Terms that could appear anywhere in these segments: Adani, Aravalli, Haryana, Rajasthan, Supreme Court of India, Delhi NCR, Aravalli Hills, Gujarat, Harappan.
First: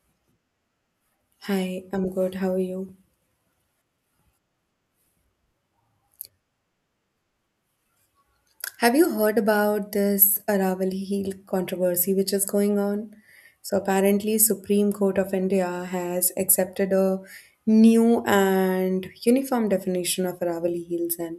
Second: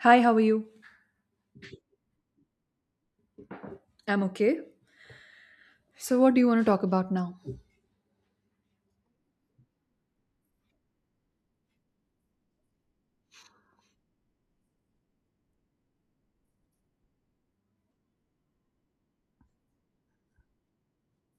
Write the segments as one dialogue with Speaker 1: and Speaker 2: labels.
Speaker 1: Hi, how are you?
Speaker 2: Hi, I'm good. How are you?
Speaker 1: I'm okay. So, what do you want to talk about now?
Speaker 2: Have you heard about this Aravalli Hill controversy which is going on? So apparently Supreme Court of India has accepted a new and uniform definition of Aravalli Hills and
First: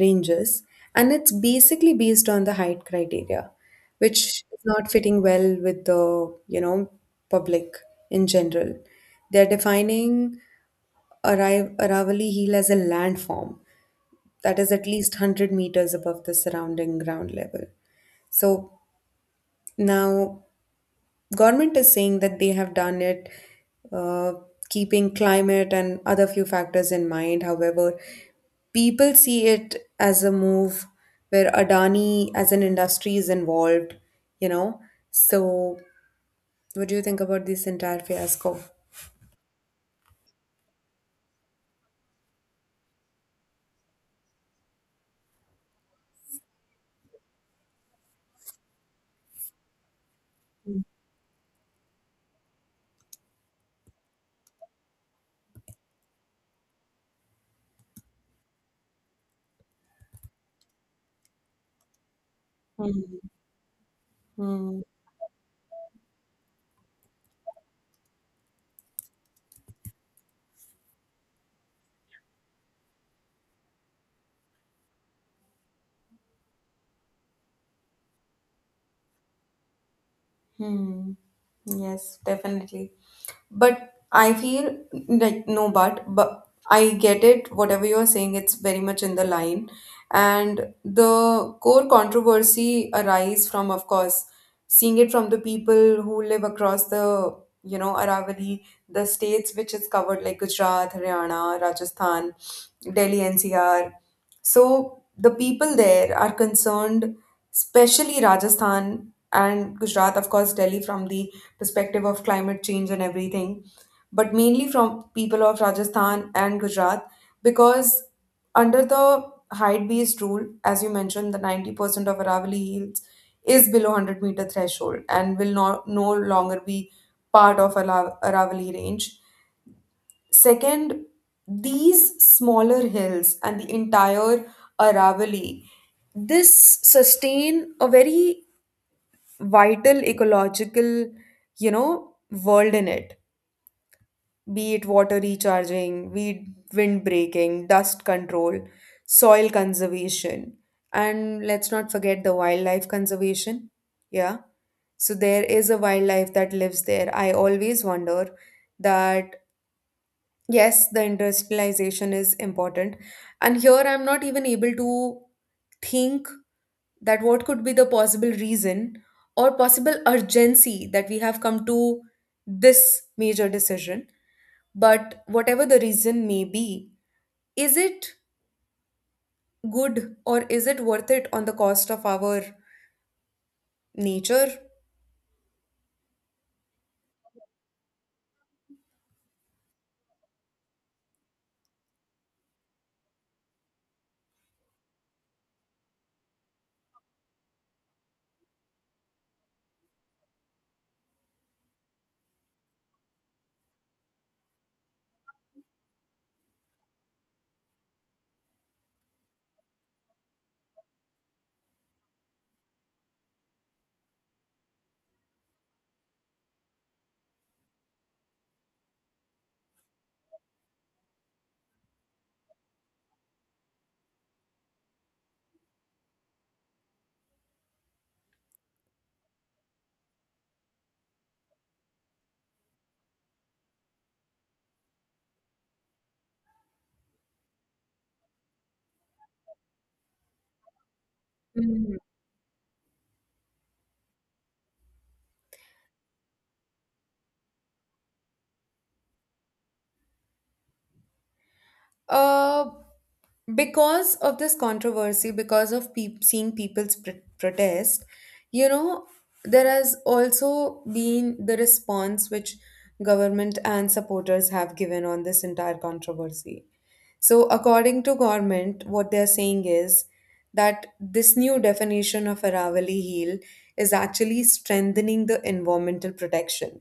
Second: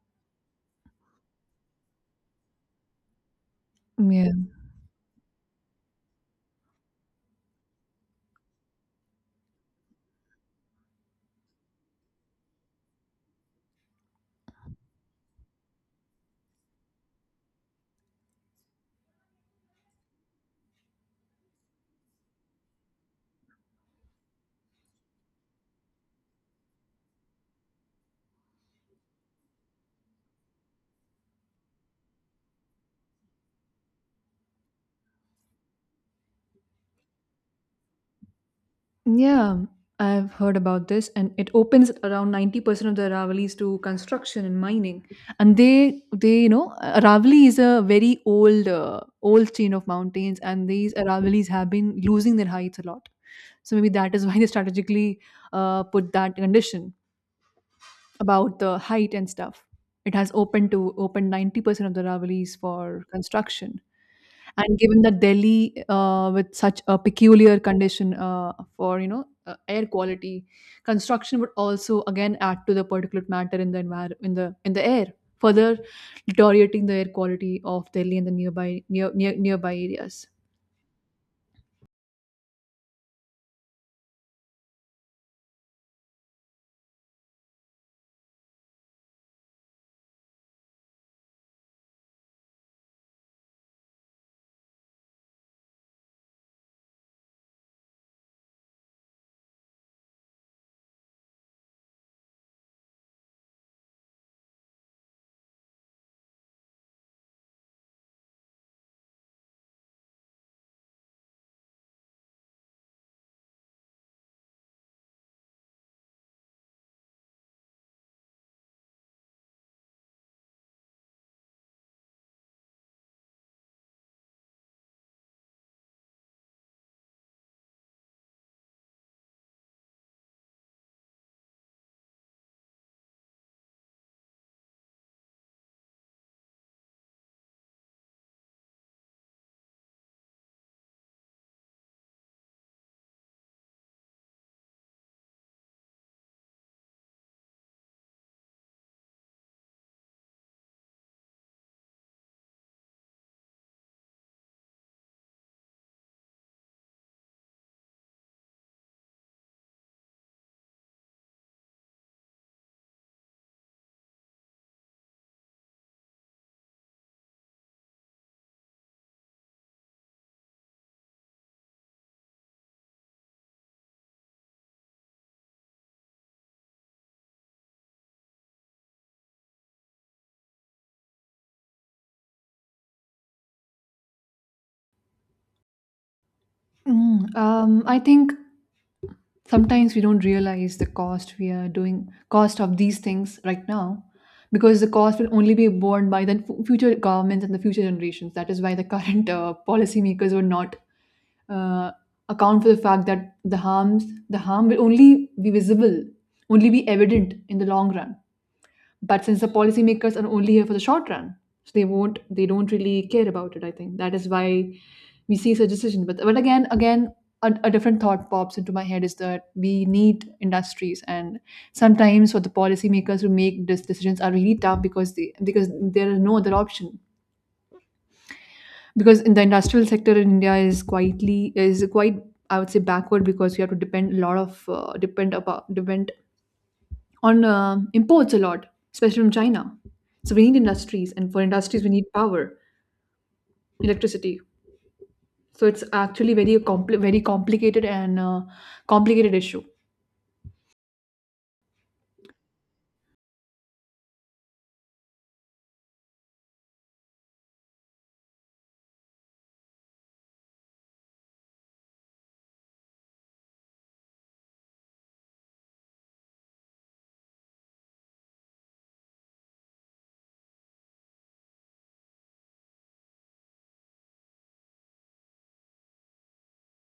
Speaker 2: ranges, and it's basically based on the height criteria, which
Speaker 1: Yeah.
Speaker 2: is not fitting well with the public in general. They're defining Aravalli Hill as a landform that is at least 100 meters above the surrounding ground level. So now government is saying that they have done it uh, keeping climate and other few factors in mind. However, people see it as a move where Adani as an industry is involved, you know. So what do you think about this entire fiasco?
Speaker 1: Yeah, I've heard about this, and it opens around 90% of the Aravallis to construction and mining. And you know, Aravalli is a very old, old chain of mountains, and these Aravallis have been losing their heights a lot. So maybe that is why they strategically put that condition about the height and stuff. It has opened to open 90% of the Aravallis for
Speaker 2: Hmm.
Speaker 1: construction. And
Speaker 2: Hmm.
Speaker 1: given that Delhi, with such a peculiar condition for you know air quality, construction would also again add to the particulate matter in the air, further deteriorating the air quality of Delhi and the nearby nearby areas.
Speaker 2: Hmm. Yes, definitely. But I feel like no, but I get it. Whatever you're saying, it's very much in the line, and the core controversy arise from, of course, seeing it from the people who live across the Aravalli, the states which is covered like Gujarat, Haryana, Rajasthan, Delhi NCR. So the people there are concerned, especially Rajasthan and Gujarat, of course, Delhi from the perspective of climate change and everything, but mainly from people of Rajasthan and Gujarat because under the height-based rule, as you mentioned, the 90% of Aravalli Hills is below 100-meter threshold and will not no longer be part of Aravalli range. Second, these smaller hills and the entire Aravalli this sustain a very vital ecological, you know, world in it, be it water recharging, weed, wind breaking, dust control, soil conservation, and let's not forget the wildlife conservation. Yeah. So there is a wildlife that lives there. I always wonder that yes, the industrialization is important. And here I'm not even able to think that what could be the possible reason or possible urgency that we have come to this major decision. But whatever the reason may be, is it good or is it worth it on the cost of our nature?
Speaker 1: I think sometimes we don't realize the cost we are doing cost of these things right now because the cost will only be borne by the future governments and the future generations. That is why the current policymakers were not uh, account for the fact that the harm will only be evident in the long run, but since the policymakers are only here for the short run, so they don't really care about it. I think that is why we see such decisions. But again, a different thought pops into my head is that we need industries, and sometimes for the policymakers who make these decisions are really tough because they because there is no other option, because in the industrial sector in India is quietly is quite I would say, backward, because you have to depend on imports a lot, especially from China. So we need industries, and for industries we
Speaker 2: Mhm.
Speaker 1: need power, electricity. So it's actually very complicated and complicated issue.
Speaker 2: Uh, because of this controversy, because of peop seeing people's protest, you know, there has also been the response which government and supporters have given on this entire controversy. So according to government, what they are saying is that this new definition of Aravali heel is actually strengthening the environmental protection,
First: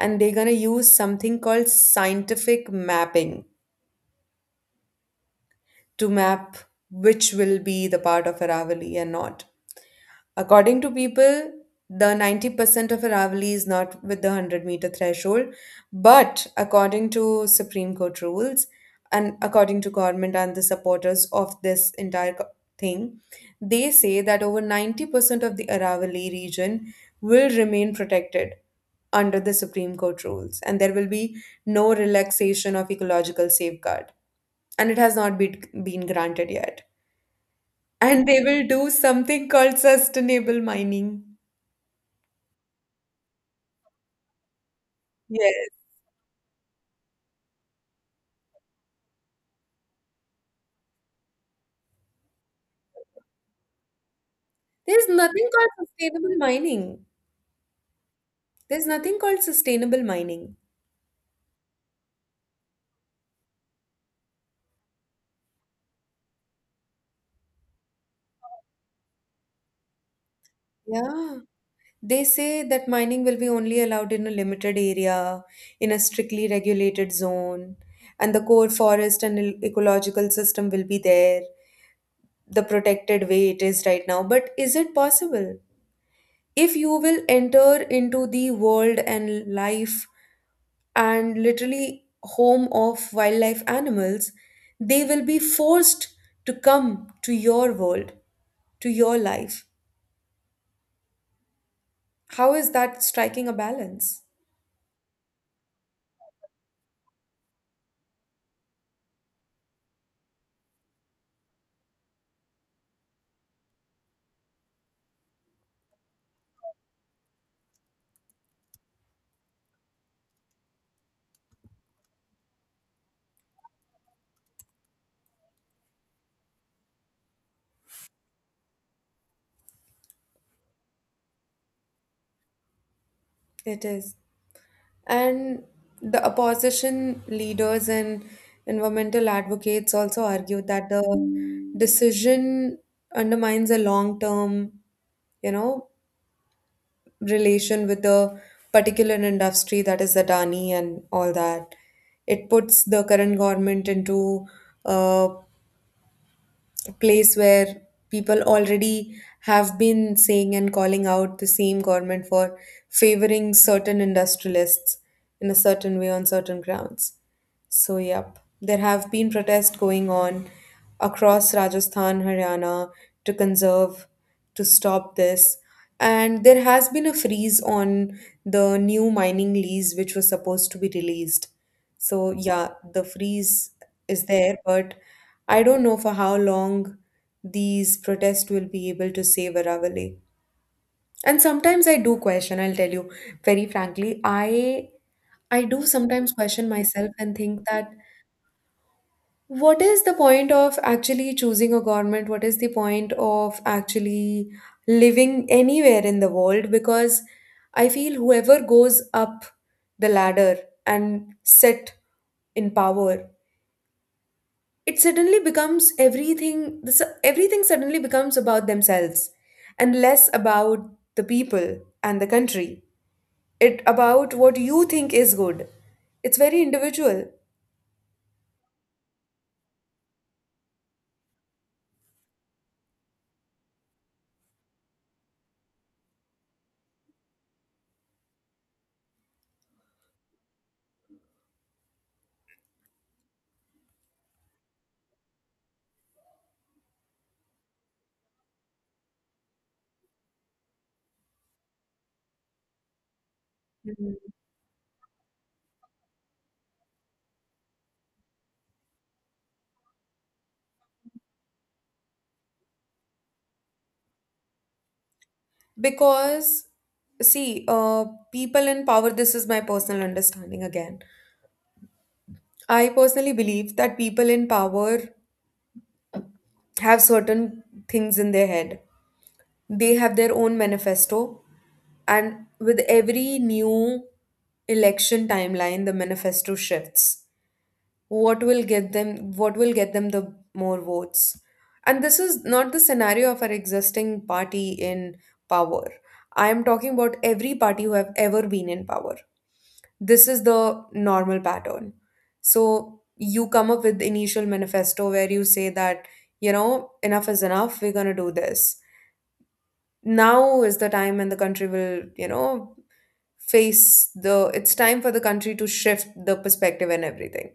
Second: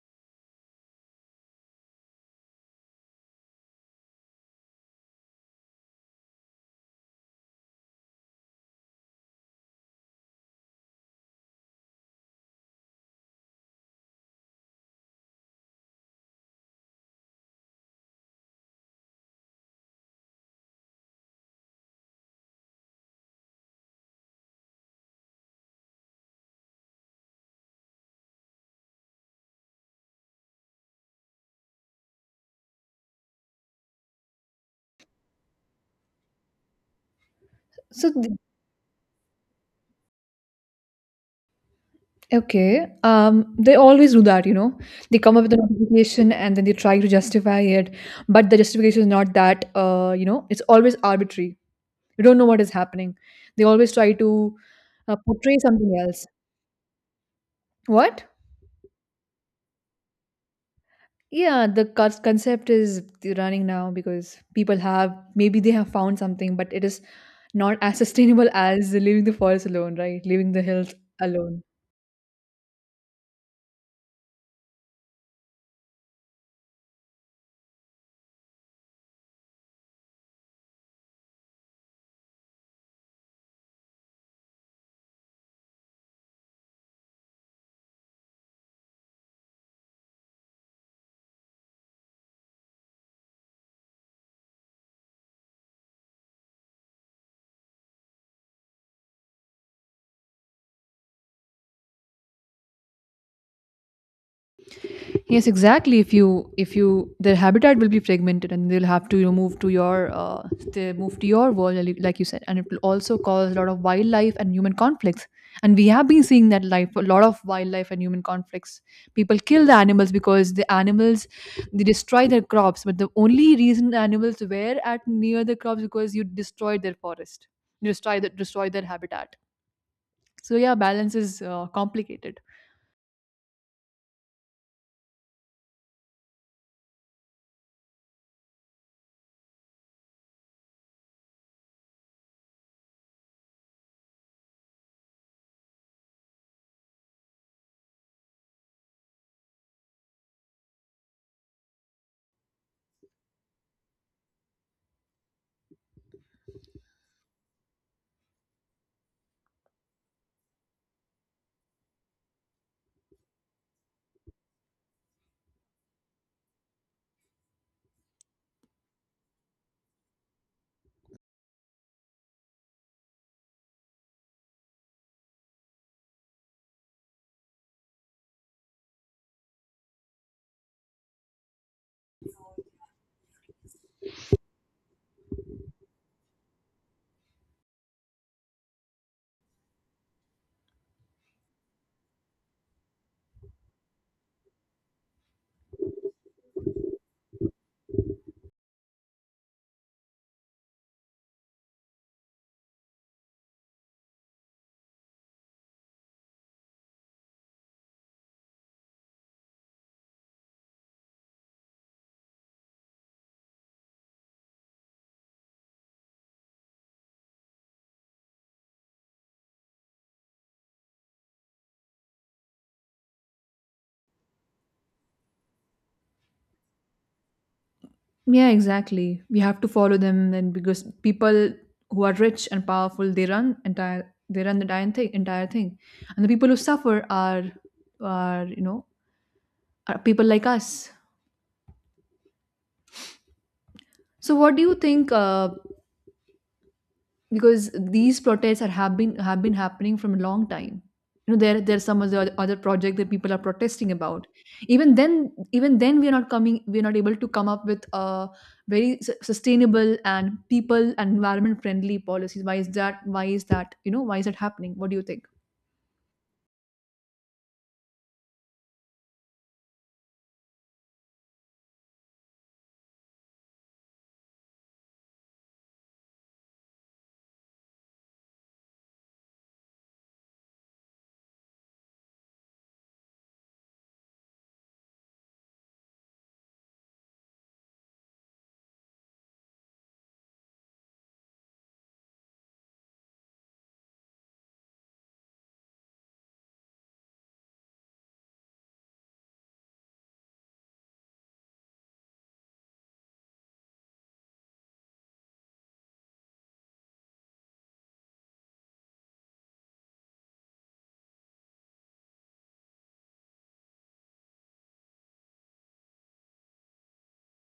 Speaker 2: and they're going to use something called scientific mapping to map which will be the part of Aravali and not. According to people, the 90% of Aravalli is not with the 100-meter threshold, but according to Supreme Court rules and according to government and the supporters of this entire thing, they say that over 90% of the Aravalli region will remain protected under the Supreme Court rules, and there will be no relaxation of ecological safeguard, and it has not been granted yet.
Speaker 1: So,
Speaker 2: And
Speaker 1: th-
Speaker 2: they will do something called sustainable mining.
Speaker 1: okay. Um, they always do that, you know. They come up with a
Speaker 2: Yes.
Speaker 1: notification and then they try to justify it, but the justification is not that, you know, it's always arbitrary. You don't know what is happening. They always try to
Speaker 2: There's nothing
Speaker 1: portray
Speaker 2: called
Speaker 1: something else.
Speaker 2: sustainable mining.
Speaker 1: What?
Speaker 2: There's nothing called sustainable mining.
Speaker 1: Yeah, the concept is running now because people have maybe they have found something, but it is not as sustainable as leaving the forest alone, right? Leaving the hills
Speaker 2: Yeah.
Speaker 1: alone.
Speaker 2: They say that mining will be only allowed in a limited area, in a strictly regulated zone, and the core forest and ecological system will be there, the protected way it is right now. But is it possible? If you will enter into the world and life and literally home of wildlife animals, they will be forced to come to your world, to your life. How is that striking a balance?
Speaker 1: Yes, exactly. If you their habitat will be fragmented, and they'll have to, you know, move to your they move to your world, like you said, and it will also cause a lot of wildlife and human conflicts. And we have been seeing that life a lot of wildlife and human conflicts. People kill the animals because the animals they destroy their crops, but the only reason animals were at near the crops because you destroyed their forest, you destroy their habitat. So yeah, balance is complicated.
Speaker 2: It is. And the opposition leaders and environmental advocates also argue that the decision undermines a long term, you know, relation with the particular industry, that is Adani and all that. It puts the current government into uh, place where people already have been saying and calling out the same government for favoring certain industrialists in a certain way on certain grounds. So, yep, there have been protests going on across Rajasthan, Haryana to conserve, to stop this. And there has been a freeze on the new mining lease, which was supposed to be released. So yeah, the freeze is there, but I don't know for how long these protests will be able to save Aravalli. And sometimes I do question, I'll tell you very frankly, I do sometimes question myself and think that what is the point of actually choosing a government? What is the point of actually living anywhere in the world? Because I feel whoever goes up the ladder and sit in power, it suddenly becomes everything, everything suddenly becomes about themselves and less about the people and the country. It about what you think is good. It's very individual.
Speaker 1: Yeah, exactly. We have to follow them then, because people who are rich and powerful, they run the entire thing, entire thing. And the people who suffer are are you know are people like us. So what do you think, because these protests have been happening from a long time, you know? There there's some other project that people are protesting about.
Speaker 2: Mhm.
Speaker 1: Even then we're not coming we're not able to come up with a sustainable and people and environment friendly policies. Why is that, you know? Why is that happening? What do you think?
Speaker 2: Because see, people in power, this is my personal understanding again, I personally believe that people in power have certain things in their head. They have their own manifesto, and with every new election timeline, the manifesto shifts. What will get them? What will get them the more votes? And this is not the scenario of our existing party in power. I am talking about every party who have ever been in power. This is the normal pattern. So you come up with the initial manifesto where you say that, you know, enough is enough, we're going to do this. Now is the time and the country will, you know, face the, it's time for the country to shift the perspective and everything.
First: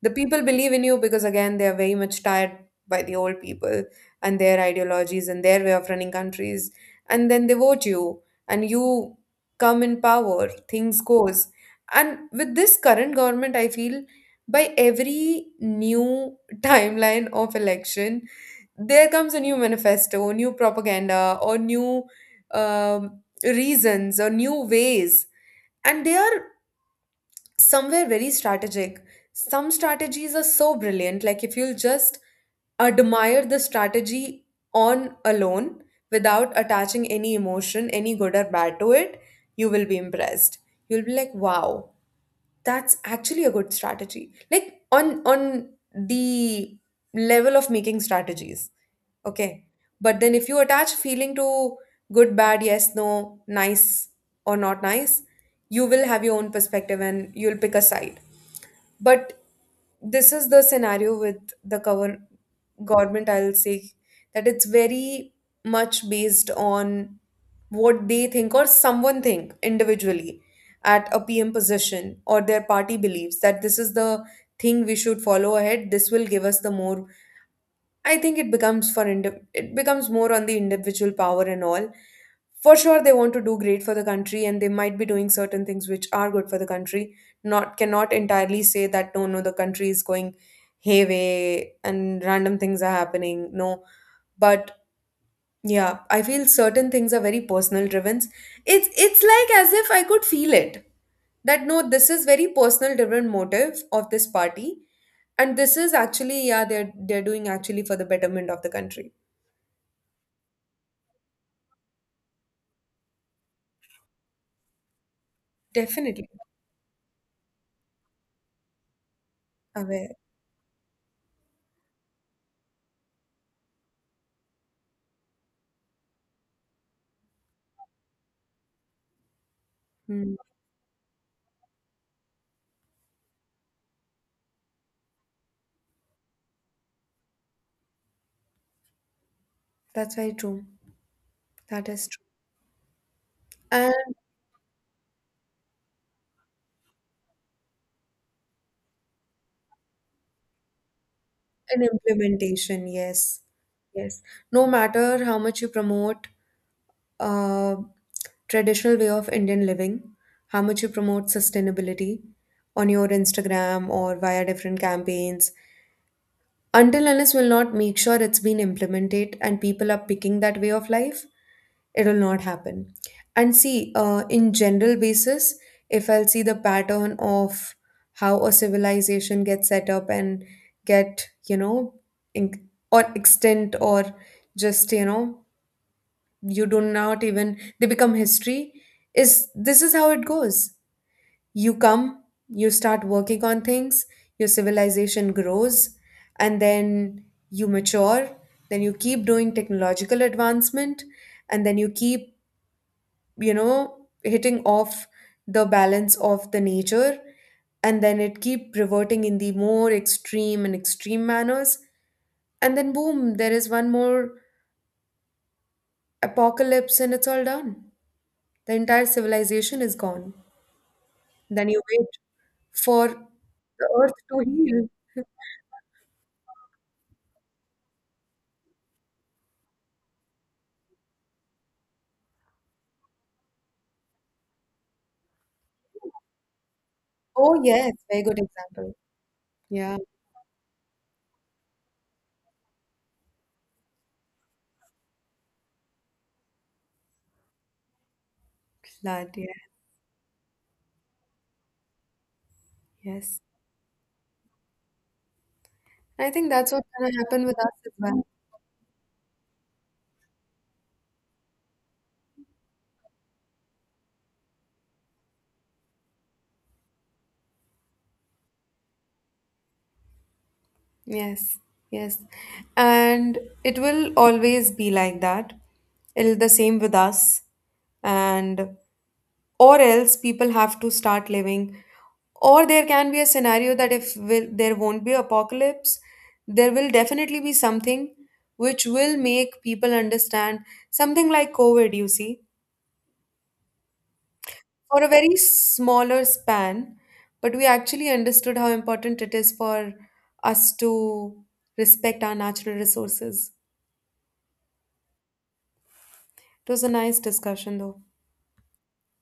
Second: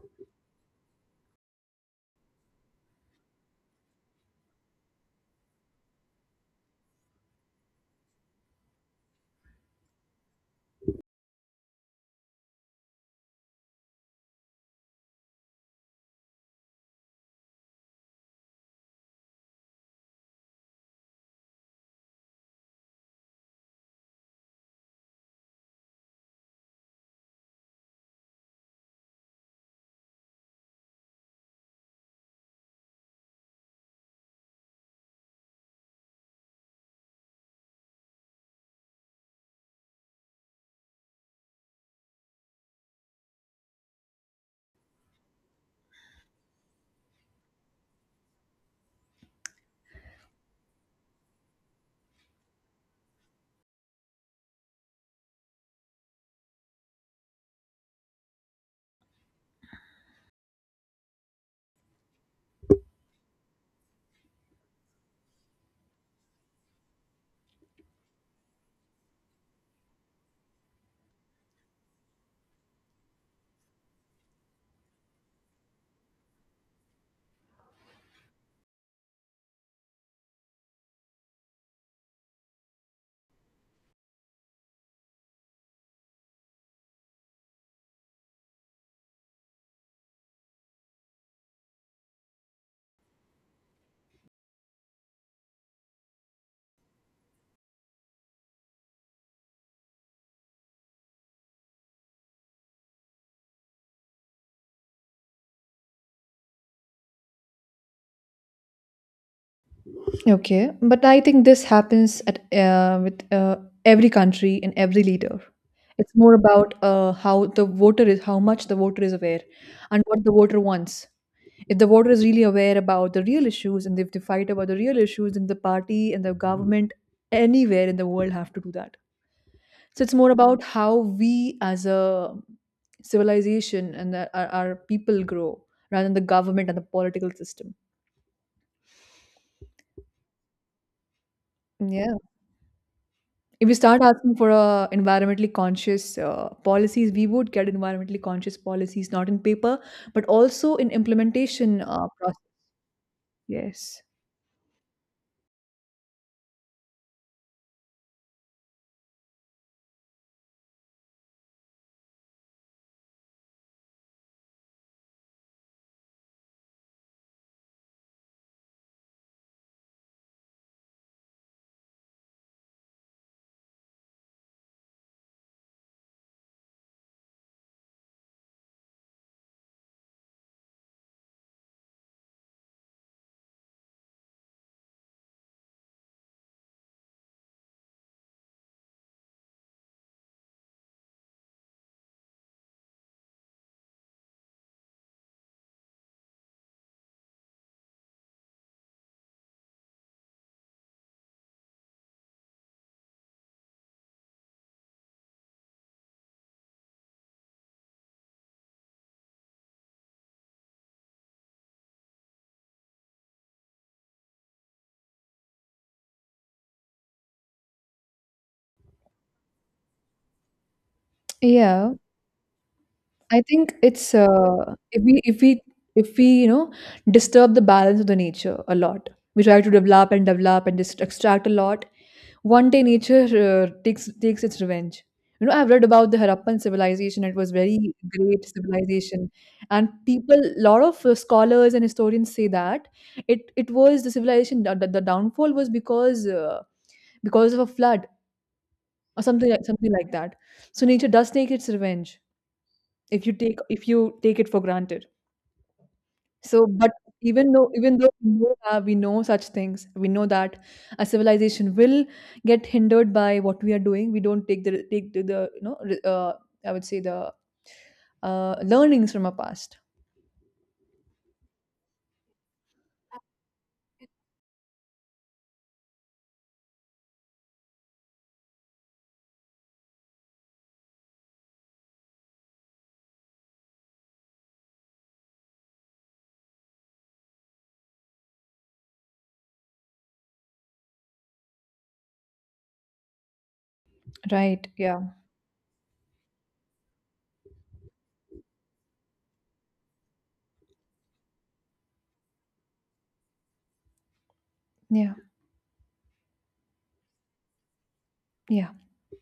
Speaker 2: The people believe in you because again they are very much tired by the old people and their ideologies and their way of running countries, and then they vote you and you come in power, things goes. And with this current government, I feel by every new timeline of election there comes a new manifesto, new propaganda, or new reasons or new ways. And they are somewhere very strategic. Some strategies are so brilliant. Like if you'll just admire the strategy on alone, without attaching any emotion, any good or bad to it, you will be impressed. You'll be like, wow, that's actually a good strategy. Like on the level of making strategies. Okay. But then if you attach feeling to good, bad, yes, no, nice or not nice, you will have your own perspective and you'll pick a side. But this is the scenario with the cover government, I'll say, that it's very much based on what they think or someone think individually at a pm position, or their party believes that this is the thing we should follow ahead, this will give us the more. I think it becomes for it becomes more on the individual power and all. For sure, they want to do great for the country, and they might be doing certain things which are good for the country. Not cannot entirely say that no, no, the country is going hayway and random things are happening. No, but yeah, I feel certain things are very personal driven. It's like as if I could feel it. That no, this is very personal driven motive of this party. And this is actually, yeah, they're doing actually for the betterment of the country.
Speaker 1: Okay, but I think this happens at, with every country and every leader. It's
Speaker 2: Definitely
Speaker 1: more about how the voter is, how much the voter is aware, and
Speaker 2: aware.
Speaker 1: what the voter wants. If the voter is really aware about the real issues, and if they fight about the real issues, then the party and the government anywhere in the world have to do that. So it's more
Speaker 2: Hmm.
Speaker 1: about how we as a civilization and our people grow, rather than the government and the political system.
Speaker 2: That's very true. That is
Speaker 1: Yeah,
Speaker 2: true.
Speaker 1: if we
Speaker 2: And
Speaker 1: start asking for environmentally conscious policies, we would get environmentally conscious policies, not in paper but also in implementation
Speaker 2: an
Speaker 1: process.
Speaker 2: implementation, yes.
Speaker 1: Yes.
Speaker 2: Yes. No matter how much you promote, uh. traditional way of Indian living, how much you promote sustainability on your Instagram or via different campaigns. Until unless we'll not make sure it's been implemented and people are picking that way of life, it will not happen. And see, in general basis, if I'll see the pattern of how a civilization gets set up and get, you know, in, or extent or just, you know, you do not even they become history, is this is how it goes. You come, you start working on things, your civilization grows, and then you mature, then you keep doing technological advancement, and then you keep, you know, hitting off the balance of the nature, and then it keep reverting in the more extreme and extreme manners, and then boom, there is one more apocalypse and it's all done. The entire civilization is gone. Then you
Speaker 1: Yeah.
Speaker 2: wait for
Speaker 1: I think
Speaker 2: the earth
Speaker 1: it's
Speaker 2: to heal.
Speaker 1: if we, you know, disturb the balance of the nature a lot, we try to develop and develop and just extract a lot. One day nature takes its revenge. You know, I've read about the Harappan civilization. It was
Speaker 2: Oh,
Speaker 1: very
Speaker 2: yes, very good
Speaker 1: great
Speaker 2: example.
Speaker 1: civilization, and
Speaker 2: Yeah.
Speaker 1: people, lot of scholars and historians say that it was the civilization the downfall was because of a flood or
Speaker 2: Flood, yeah,
Speaker 1: something like that. So nature does take its revenge if
Speaker 2: yes.
Speaker 1: you take it for granted.
Speaker 2: I think
Speaker 1: So,
Speaker 2: that's what's
Speaker 1: but
Speaker 2: gonna happen
Speaker 1: even
Speaker 2: with
Speaker 1: though
Speaker 2: us as
Speaker 1: even though
Speaker 2: well.
Speaker 1: we know such things, we know that a civilization will get hindered by what we are doing. We don't take the, you know, I would say the learnings from our past.
Speaker 2: Yes, yes. And it will always be like that. It'll the same with us. And or else people have to start living, or there can be a scenario that if will, there won't be apocalypse, there will definitely be something which will make people understand, something like covid you see,
Speaker 1: Right?
Speaker 2: for
Speaker 1: Yeah.
Speaker 2: a very smaller span, but we actually understood how important it is for us to respect our natural resources.
Speaker 1: Yeah.
Speaker 2: It was a nice discussion though.
Speaker 1: Yeah.